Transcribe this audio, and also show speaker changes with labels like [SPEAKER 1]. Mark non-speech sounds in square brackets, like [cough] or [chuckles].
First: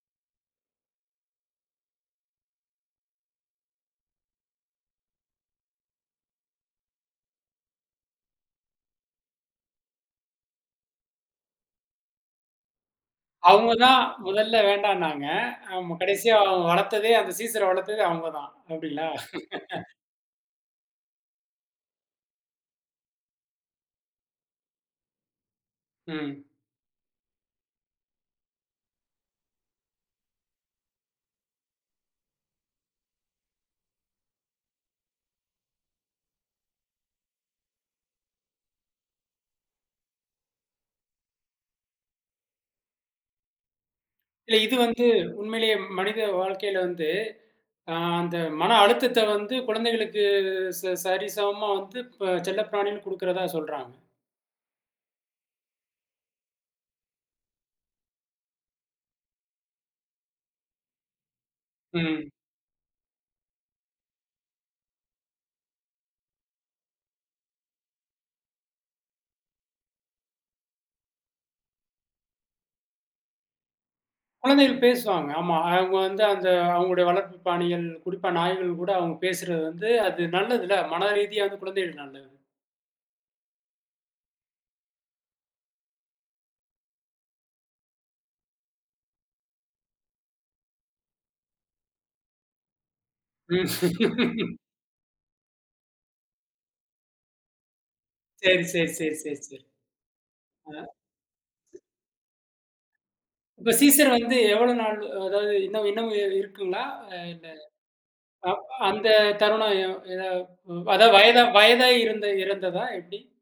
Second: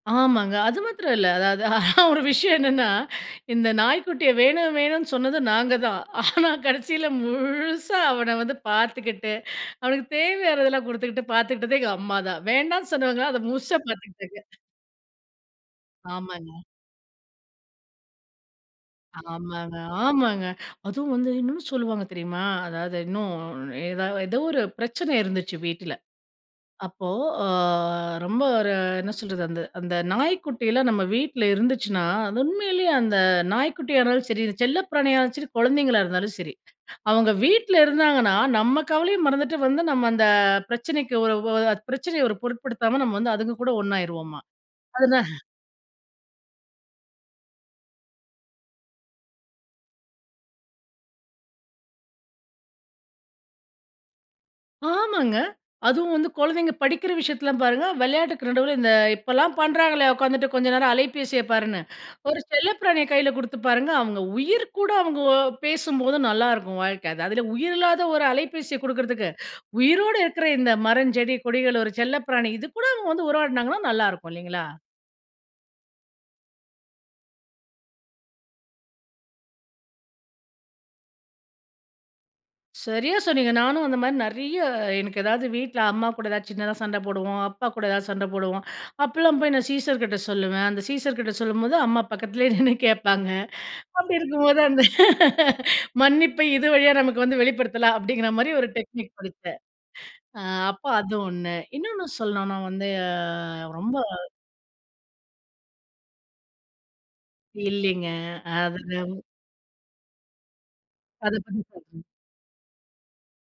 [SPEAKER 1] ஆமாங்க. அது மாத்திரம் இல்ல. அதாவது, ஆனா ஒரு விஷயம் என்னன்னா, இந்த நாய் குட்டிய வேணு, வேணுனு சொன்னது நாங்க தான். ஆனா, கடசியில முழுசா அவன வந்து பாத்துகிட்டு, அவனுக்குத் தேவையானதெல்லாம் குடுத்துகிட்டு பாத்துகிட்டது எங்க அம்மா தான். வேண்டானு சொன்னவங்க அத
[SPEAKER 2] அவங்க
[SPEAKER 1] முழுசா
[SPEAKER 2] தான்
[SPEAKER 1] பாத்துக்கிட்டாங்க.
[SPEAKER 2] முதல்ல
[SPEAKER 1] [chuckles]
[SPEAKER 2] வேண்டான்னாங்க. ஆம கடைசியா
[SPEAKER 1] ஆமாங்க.
[SPEAKER 2] வளர்த்ததே, அந்த சீசர்ற வளர்த்ததே அவங்க தான். அப்படிங்களா!
[SPEAKER 1] ஆமாங்க. ஆமாங்க! அதுவும் வந்து இன்னும் சொல்லுவாங்க தெரியுமா, அதாவது, இன்னும் ஏதாவ ஏதோ ஒரு பிரச்சனை இருந்துச்சு வீட்டுல.
[SPEAKER 2] ம்.
[SPEAKER 1] அப்போ ஓ ரொம்ப ஒரு என்ன சொல்றது, அந்த அந்த நாய் குட்டி எல்லாம் நம்ம வீட்டுல இருந்துச்சுன்னா, து உண்மையிலேயே அந்த நாய் குட்டியானாலும் சரி, செல்லப்பிராணியா [unintelligible] சரி, கொழந்தைங்களா இருந்தாலும் சரி. அவங்க வீட்டுல இருந்தாங்கன்னா, நம்ம கவலைய மறந்துட்டு வந்து நம்ம அந்த பிரச்சனைக்கு ஒரு ஒ அ பிரச்சனைய ஒரு பொருட்படுத்தாம நம்ம வந்து அதுங்க கூட ஒன்னாயிருவோமா!
[SPEAKER 2] இல்ல இது வந்து
[SPEAKER 1] அது தான்.
[SPEAKER 2] உண்மையிலே மனித வாழ்க்கையில வந்து அ அந்த மன அழுத்தத்த வந்து குழந்தைகளுக்கு ச சரிசமமா வந்து ப செல்லப்பிராணியும் கொடுக்கிறதா சொல்றாங்க.
[SPEAKER 1] ஆமாங்க. அதுவும் வந்து கொழந்தைங்க படிக்கிற விஷயத்துல்லா பாருங்க. விளையாட்டுக்கு நடுவுல இந்த இப்பல்லாம் பண்றாங்களே, உக்காந்துட்டு கொஞ்ச நேரம் அலைபேசியப் பாருன்னு.
[SPEAKER 2] ம்.
[SPEAKER 1] ஒரு செல்லப் பிராணிய கைல குடுத்து பாருங்க. அவங்க உயிர்க்கூட அவங்க ஒ பேசும்போது நல்லாயிருக்கும் வாழ்க்க. அது அதுல உயிரில்லாத ஒரு அலைபேசிய குடுக்கறதுக்கு உயிரோட இருக்குற இந்த மரஞ்செடி, கொடிகள், ஒரு செல்லப்பிராணி, இது கூட அவங்க வந்து உறவாடுனாங்கன்னா நல்லாயிருக்கும் இல்லீங்களா?
[SPEAKER 2] குழந்தைகள் பேசுவாங்க. ஆமா அவங்க வந்து அந்த அவங்களுடைய வளர்ப்புப் பிராணிகள், குறிப்பா நாய்கள் கூட அவங்க பேசுறது வந்து அது நல்லதுல்ல! மன ரீதியா வந்து குழந்தைகளுக்கு நல்லது.
[SPEAKER 1] சரியா சொன்னீங்க. நானும் அந்த மாதிரி நெறைய, எனக்கு ஏதாவது வீட்டுல அம்மா கூடச் சின்னதா சண்ட போடுவோம். அப்பா கூட எதாவது சண்ட போடுவோம். அப்பல்லாம் போய் சீசர் கிட்ட சொல்லுவேன். அந்தச் சீசர் கிட்ட சொல்லும்போது அம்மா பக்கத்துல நின்னு கேப்பாங்க. அப்படி
[SPEAKER 2] [laughs]
[SPEAKER 1] இருக்கும்போது அந்த [chuckles] மன்னிப்ப இது வழியா நமக்கு வந்து வெளிப்படுத்தலாம் அப்படிங்கிற மாதிரி
[SPEAKER 2] சரி,
[SPEAKER 1] ஒரு
[SPEAKER 2] சரி,
[SPEAKER 1] டெக்னிக்
[SPEAKER 2] சரி, சரி,
[SPEAKER 1] கொடுத்தேன்.
[SPEAKER 2] சரி.
[SPEAKER 1] அ அப்ப
[SPEAKER 2] அ.
[SPEAKER 1] அது ஒண்ணு. இன்னொன்னு சொல்லணுனா வந்து
[SPEAKER 2] இப்ப
[SPEAKER 1] ரொம்ப,
[SPEAKER 2] சீசர் வந்து எவ்வளவு நாள் அ அதாவது இன்னு இன்னும் இருக்குங்களா? இல்ல.
[SPEAKER 1] இல்லீங்க.
[SPEAKER 2] அ
[SPEAKER 1] அது [unintelligible]
[SPEAKER 2] அந்தத் தருணம் எ எதா ம் அதாவது
[SPEAKER 1] அத
[SPEAKER 2] வயதா வயதாயி
[SPEAKER 1] [unintelligible]
[SPEAKER 2] இருந்த இறந்ததா எப்படி?